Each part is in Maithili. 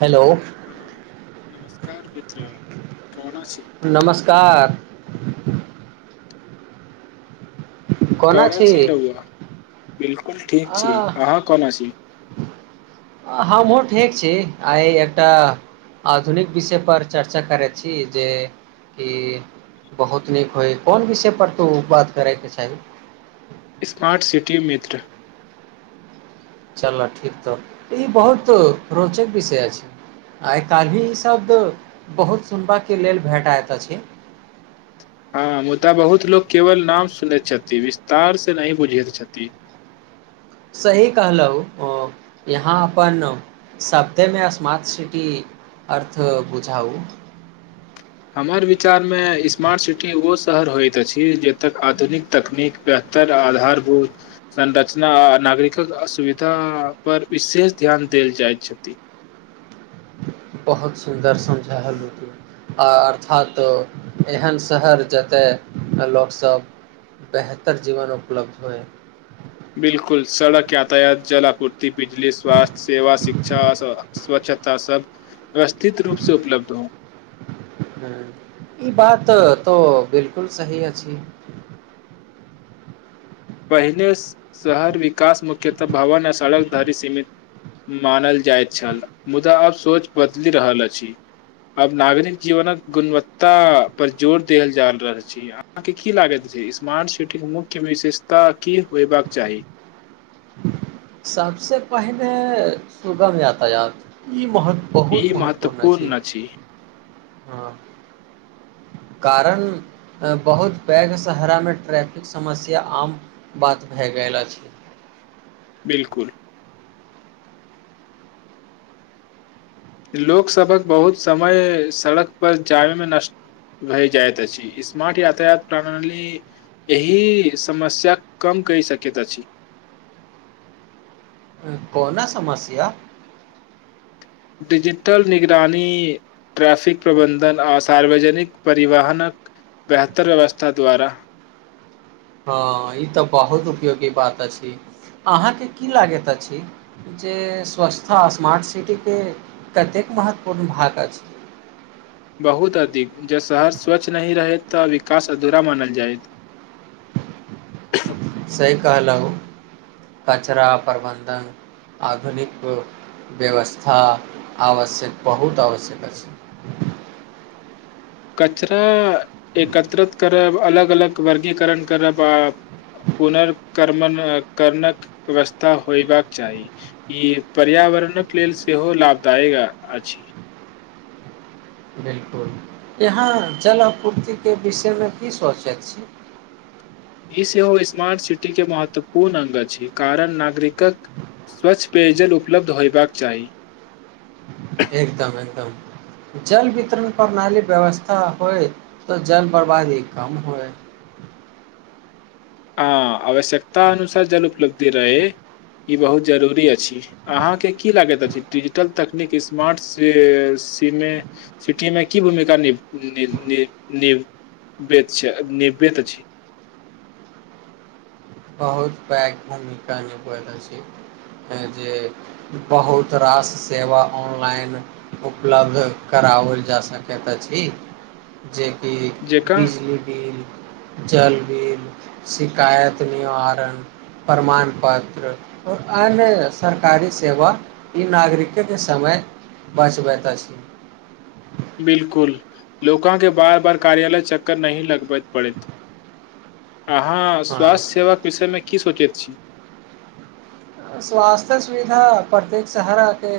हेलो हेलो नमस्कार मित्र कोना छी नमस्कार कोना छी रउआ बिल्कुल ठीक आ छी अहाँ कौना छी हमहूँ ठीक छी आइ एकटा आधुनिक विषय पर चर्चा करैत छी जे कि बहुत नीक होय कोन विषयपर तऽ बात करयके चाही स्मार्ट सिटी मित्र चल ठीक तऽ ई बहुत रोचक विषय अछि छै्, ॅ आइ काल्हि ई शब्द बहुत सुनबाके लेल भेटा एतऽ आछै [inaudible] हँ मुदा बहुत लोक केवल नाम सुनैत छथि विस्तार से नही बुझैत छथि [unintelligible] सही कहलहु यहाँ अपन शदमे स्मार्ट सिटी अर्थ बुझाउ क्षमता हमर विचारमे स्मार्ट सिटी ओ शहर होइत अछि जतय आधुनिक तकनीक आधारभूत संरचना आ नागरिकक असुविधा पर विशेष ध्यान देल जाइत छटी बहुत सुन्दर समझायल रहत आ अर्थात एहन शहर जतय लोकसभ बेहतर जीवन उपलब्ध होए बिलकुल सड़क यातायात जलापुट बिजली स्वास्थ्य सेवा शिक्षा स्वा स्वच्छता सब व्यवस्थित रूप सँ उपलब्ध हो ह ई बात तो बिलकुल सही अछि पहिने शहर विकास मुख्यतः भवन आ सड़क धरी सीमित मानल जाइत छल मुदा आब सोच बदलि रहल अछि अब नागरिक जीवनक गुणवत्ता पर जोर देल जा रहल छै अहाँके की लागत स्मार्ट सिटी के मुख्य विशेषता की होयबाक चाही सबसँ पहिले सुबह यातायात ई महत बहुत ई महत्वपूर्ण छी अछि हँ कारण बहुत पैघ सहरामे ट्रैफिक समस्या आम बात भए गेल अछी [unintelligible] बिलकुल लोक सबक बहुत समय सड़क पर जामेे मे नष्ट वए जायत अछी स्मार्ट यातायात प्रणी एहि समस्या कम कहे सकैट अछी कोना समस्या डिजिटल निगरानी ट्रैफिक प्रबन्धन आ सार्वजनिक परिवहनक बेहतर व्यवस्था द्वारा हँ ई तऽ बहुत उपयोगी बात अछि अहाँके की लागैत अछि जे स्वच्छता स्मार्ट सिटीके कतेक महत्वपूर्ण भाग अछि [inaudible] बहुत अधिक जँ शहर स्वच्छ नहि रहै तऽ विकास अधूरा मानल जाइत [inaudible] से कहलहुँ कचरा प्रबन्धन आधुनिक व्यवस्था आवश्यक बहुत आवश्यक अछि कचरा एकत्रित करब अलग अलग वर्गीकरण करब आ पुनर्कम क करनक व्यवस्था होयबाक चाही ई पर्याव रणक लेल सेहो लाभदायक आ आछी बिलकुल यहाँ जल आपूर्तिके विषयमे की सोचैत छी ई सेहो स्मार्ट सिटी के महत्वपूर्ण अ्ग अछि कारण नागरिकक स्वच्छ पेयजल उपलब्ध होयबाक चाही एकदम एकदम जल वितरण प्रणाली व्यवस्था होइ त जल बर्बादी कम होइ [inaudible] हँ आवश्यकता अनुसार जल उपलब्धि रहे ई बहुत जरुरी अछि अहाँके की लागैत अछि डिजिटल तकनीक स्मार्ट श सी मे सिटी मे की भूमिका निभ निभ निभ बेत छै निभबेत अछी बहुत पैघ भूमिका निभवेत अछी ह जँ जे बहुत रास सेवा ऑनलाइन उपलब्ध करा कराओल जा सकैत अछी जे कि जकाँ बिजली बिल जल बिल शिकायत निवारण प्रमाण पत्र और अन्य सरकारी सेवा ई नागरिके के समय बस वे हम एतअ छी बिलकुल लोका के बार बार कार्यालय चक्कर नहि लगबैत पड़ेत अहाँ हँ स्वास्थ्य सेवा विषय मे की सोचैत छी स्वास्थ्य सुविधा प्रत्येक शहराके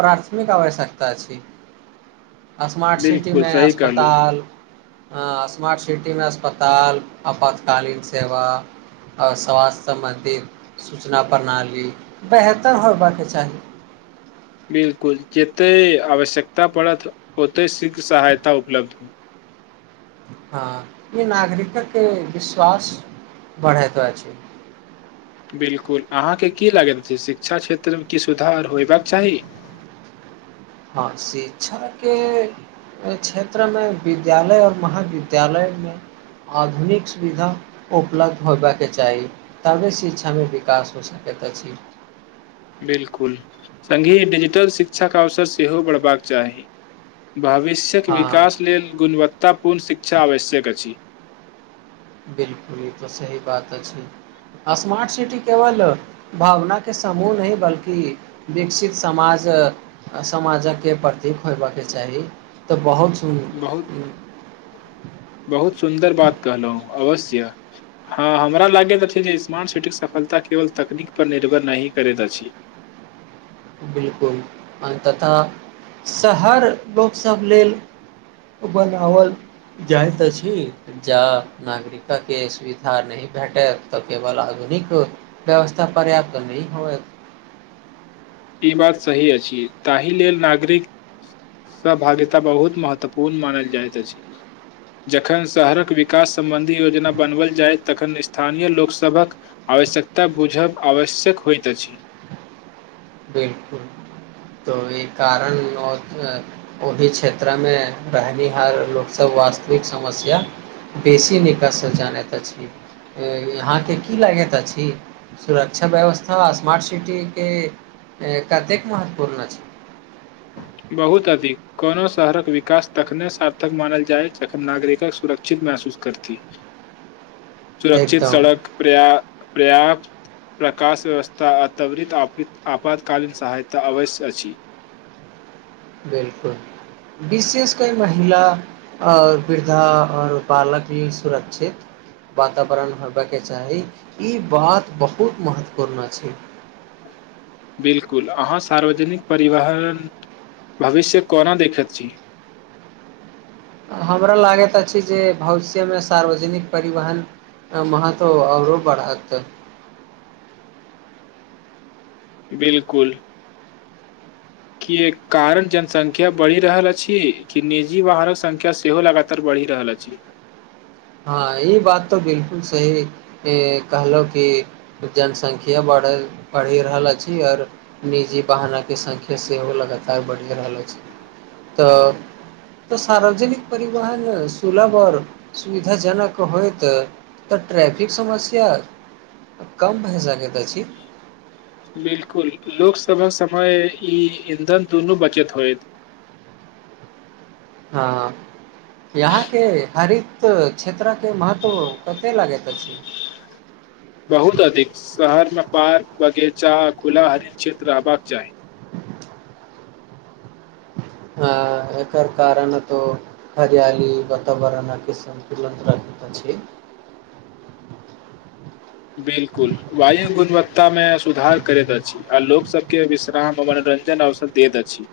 प्राथमिक आवश्यकता छै [inaudible] स्मार्ट सिटी बिल्कुल मे सही कहलहुँ अस्पताल ह स्मार्ट सिटीमे अस्पताल आपातकालीन सेवा आर स्वास्थ्य सम्बन्धित सूचना प्रणाली बेहतर होयबाके चाही बिलकुल जेतै आवश्यकता पड़त ओतय शीघ्र सहायता उपलब्ध हो हँ ई नागरिकक के विश्वास बढ़ैत अछि बिल्कुल अहाँके की लागैत छै शिक्षा क्षेत्र मे की सुधार होयबाक चाही [inaudible] हँ शिक्षा के क्षेत्र मे विद्यालय और महाविद्यालय मे आधुनिक सुविधा उपलब्ध होयबाके चाही तबे शिक्षामे विकास हो सकै कतअ छी [inaudible] बिलकुल संगहि डिजिटल शिक्षा क अवसर सेहो बढ़बाक चाही भविष्यक हँ विकास लेल गुणवत्तापूर्ण शिक्षा आवश्यक अछि बिलकुल ई त सही बात अछि स्मार्ट सिटी केवल भावना के समूह नहि बल्कि विकसित समाज समाज के प्रतीक होयबाके चाही चाही तऽ बहुत सुन बहुत बहुत सुन्दर बात कहलहुँ अवश्य हं हमरा लागैत अछि जे स्मार्ट सिटीक सफलता केवल तकनीक पर निर्भर नहीं करैत अछि। बिलकुल अन्ततः शहर लोकसभ लेल बनाओल। जाइत अछि जा नागरिक के सुविधा नहि भेटत तऽ केवल आग निक व्यवस्था पर्याप्त नहि होयेत ई बात सही अछि ताहि लेल नागरिक सहभागितता बहुत महत्वपूर्ण मानल जाइत अछि जखन शहरक विकास सम्बन्धी योजना बनवल जाय तखन स्थानीय लोकसभक आ आवश्यकता बुझब आवश्यक होइत अछि बिलकुल त ई कारण ओहि क्षेत्र में रहनिहार लोक सब वास्तविक समस्या बेसी निकसँ जानैत अछि यहाँके की लागैत अछि सुरक्षा व्यवस्था स्मार्ट सिटी के कतेक महत्वपूर्ण छै बहुत अधिक कोनो शहरक विकास तखने सार्थक मानल जायत जखन नागरिक सुरक्षित महसूस करती सुरक्षित एकदम सड़क प्र््प्रर्याप्त प्रकाश व्यवस्था आ त्वरित आपातकालीन सहायता अवश्य अछि बिल्कुल विशेष कर महिला आओर वृद्धा आओर बालक लेल सुरक्षित वातावरण होबयके चाही ई बात बहुत महत्वपूर्ण छै बिल्कुल अहाँ सार्वजनिक परिवहन भविष्य कोना देखैत छी हमरा लागैत अछि जे भविष्यमे सार्वजनिक परिवहन आ महत्व आओरो बढ़तऽ [inaudible] बिल्कुल की कारण जनसंख्या बढ़ि रहल अछि कि निजी वाहनक संख्या सेहो लगातार बढ़ि पढ़ि [inaudible] रहल अछि [unintelligible] हँ ई बात तऽ बिल्कुल सही कहलो कि जनसंख्या बढ़ पढ़ि रहल अछि आओर निजी बहनो के संख्या सेहो लगातार बढ़ि रहल अछि तऽ सार्वजनिक परिवहन सुलभ आओर सुविधाजनक होयत तऽ ट्रैफिक समस्या कम पैसाके तऽ छी बिल्कुल लोकसभा समय ई ईंधन दुनू बचत होय हँ यहाँके हरित क्षेत्रक महत्व कतेक लागैत अछि [unintelligible] बहुत अधिक शहरमे बाग बगिचा खुला हरि क्षेत्र रहबाक चाही [inaudible] आ एकर कारण तऽ हरियाली वातावरणके सन्तुलन छै [inaudible] बिल्कुल वायु गुणवत्तामे सुधार करैत अछि आ लोकसभके विश्रा मनोजन अवसर दैत अति।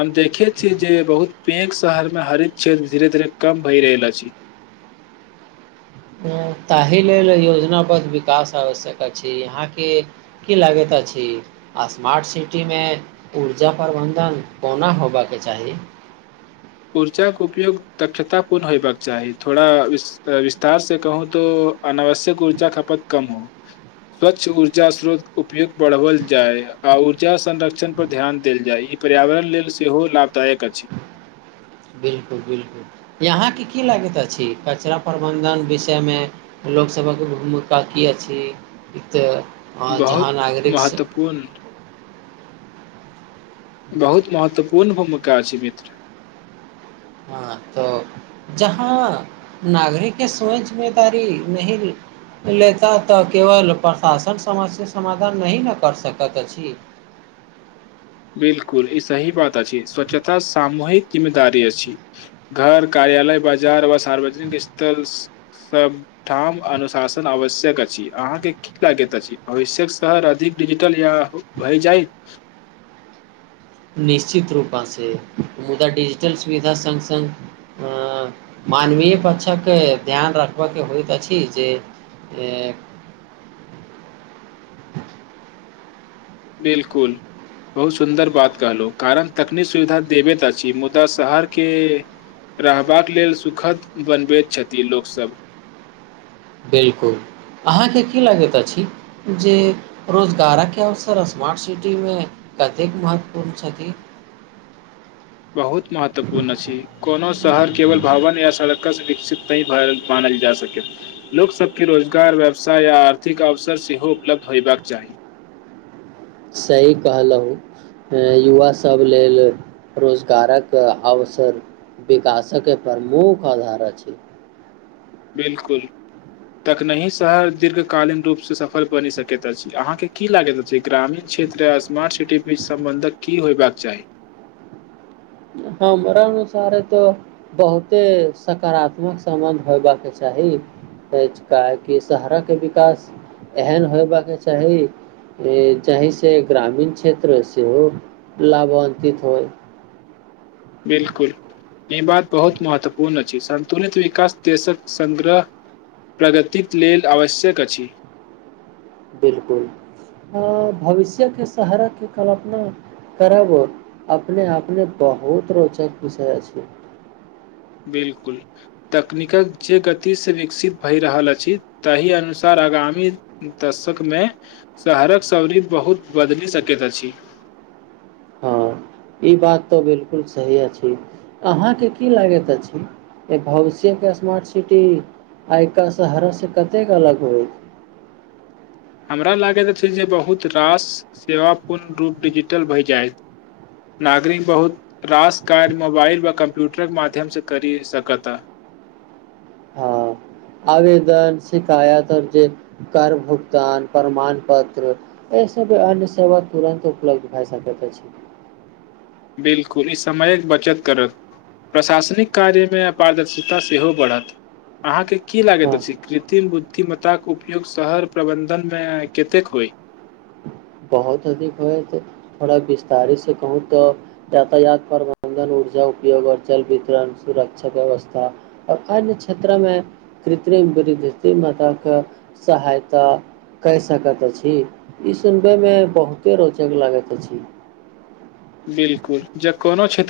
हम देखे छी जे बहुत पेघ शहरमे हरित क्षेत्र धीरे धीरे कम भय रहल अछि। [inaudible] ताहि लेल योजनाबद्ध विकास आवश्यक अछि आहां के की लागैत स्मार्ट सिटी मे उर्जा प्रबंधन कोना होबाक चाही [inaudible] ऊर्जाके उपयोग दक्षतापूर्ण होयबाक चाही थोड़ा विस्तार से कहूँ तऽ अनावश्यक ऊर्जा खपत कम हो स्वच्छ ऊर्जा स्रोत उपयोग बढ़वल जाय आ ऊर्जा संरक्षण पर ध्यान देल जाय पर्यावरण लेल सेहो लाभदायक अछि बिल्कुल बिल्कुल यहाँके की लागैत अछि कचरा प्रबंधन विषयमे लोकसभक मुद्दा किया छी ई तऽ हं बहुत जहाँ नागरिकसँ महत्वपूर्ण बहुत महत्वपूर्ण भूमिका छै मित्र हँ तऽ जहाँ नागरिकके सोच जिम्मेदारी नहि लेता तऽ केवल प्रशासन समास से समाधान नहि न कर सकत अछि [inaudible] बिल्कुल ई सही बात अछि स्व्छता सामूहिक जिम्मेदारी अछि घर का कार्यालय बाजार व सार्वजनिक स्थल सबठाम अनुशासन आवश्यक अछि अहाँके की लागैत अछि भविष्यक शहर अधिक डिजिटल या भय जाय निश्चित रूपा से मुदा डिजिटल सुविधा संग संग अ मानवीय पक्षक ध्यान रखबाके होइत अछि जे एक [inaudible] बिलकुल बहुत सुन्दर बात कहलहु कारण तकनीक सुविधा देबे ता छी मुदा शहर के रहबाक लेल सुखद बनबैत छथि लोकसभ बिलकुल अहाँ के की लगैत अछि जे रोजगारक अवसर स्मार्ट सिटी में कतेक महत्वपूर्ण छथि बहुत महत्वपूर्ण छी कोनो शहर केवल भवन या सड़क विकसित नहि मानल जा सकैत लोक सब के रोजगार व्यवसाय या आर्थिक अवसर से हो उपलब्ध होयबाक चाही सही कहलहु युवा सभ लेल रोजगारक अव सर विकासक प्रमुख आधार अछि बिलकुल तखनहि शहर दीर्घकालीन रूप सँ सफल बनि सकैत अछि अहाँ के की लागैत अछि ग्रामीण क्षेत्र आ स्मार्ट सिटी बीच सम्बन्धक की होयबाक चाही हमरा अनुसारे तो बहुते सकारात्मक संबंध होयबाक चाही का हाकि शहर के विकास एहन होयबक के चाही चहि से ग्रामीण क्षेत्र सेहो लाभान्वित होइ [inaudible] बिलकुल ई बात बहुत महत्वपूर्ण अछि संन्तुलित विकास देशक संग्रह प्रगति कऽ लेल आवश्यक अछि बिलकुल भविष्य के सहारा कऽ कल्पना करब अपने अपने बहुत रोचक विषय अछि [inaudible] बिल्कुल तकनीकक जे गति सँ विकसित भए रहल अछि ताहि अनुसार आगामी दशक मे शहरक सरी बहुत बदलि सकैत अछी [inaudible] हँ ई बात तऽ बिलकुल सही अछि अहाँ के की लागैत अछि भविष्य के स्मार्ट सिटी आयका शहर से कतेक अलग होय [inaudible] हमरा लागैत अछि जे बहुत रास सेवा पूर्ण रूप डिजिटल भए जाय नागरिक बहुत रास कार्य मोबाइल वा कम्प्यूटर के माध्यम से करी सकता [inaudible] हाँ आवेदन शिकायत जे कर भुगतान प्रमाण पत्र वैसे सब अन्य सेव तुरन्त उपलब्ध भए सकय बिलकुल ई समय के बचत करत प्रशासनिक कार्य में अपार दर्शता सेहो बढ़त अहाँ की लागे हँ तऽ अछि कृत्रिम बुद्ध कि मात उपयोग शहर प्रबन्धन मे कतेक होइ बहुत अधिक हो थोड़ा विस्तारी से कहू तऽ यातायात प्रबंधन मे ऊर्जा उपयोग आ जल वितरण सुरक्षा व्यवस्था आ अन्य क्षेत्र में कृत्रिम वृद्ध मताक सहायता कऽ सकैत अछि ई सुनबै मे बहुते रोचक लागैत अछि। बिलकुल जब कोनो क्षेत्र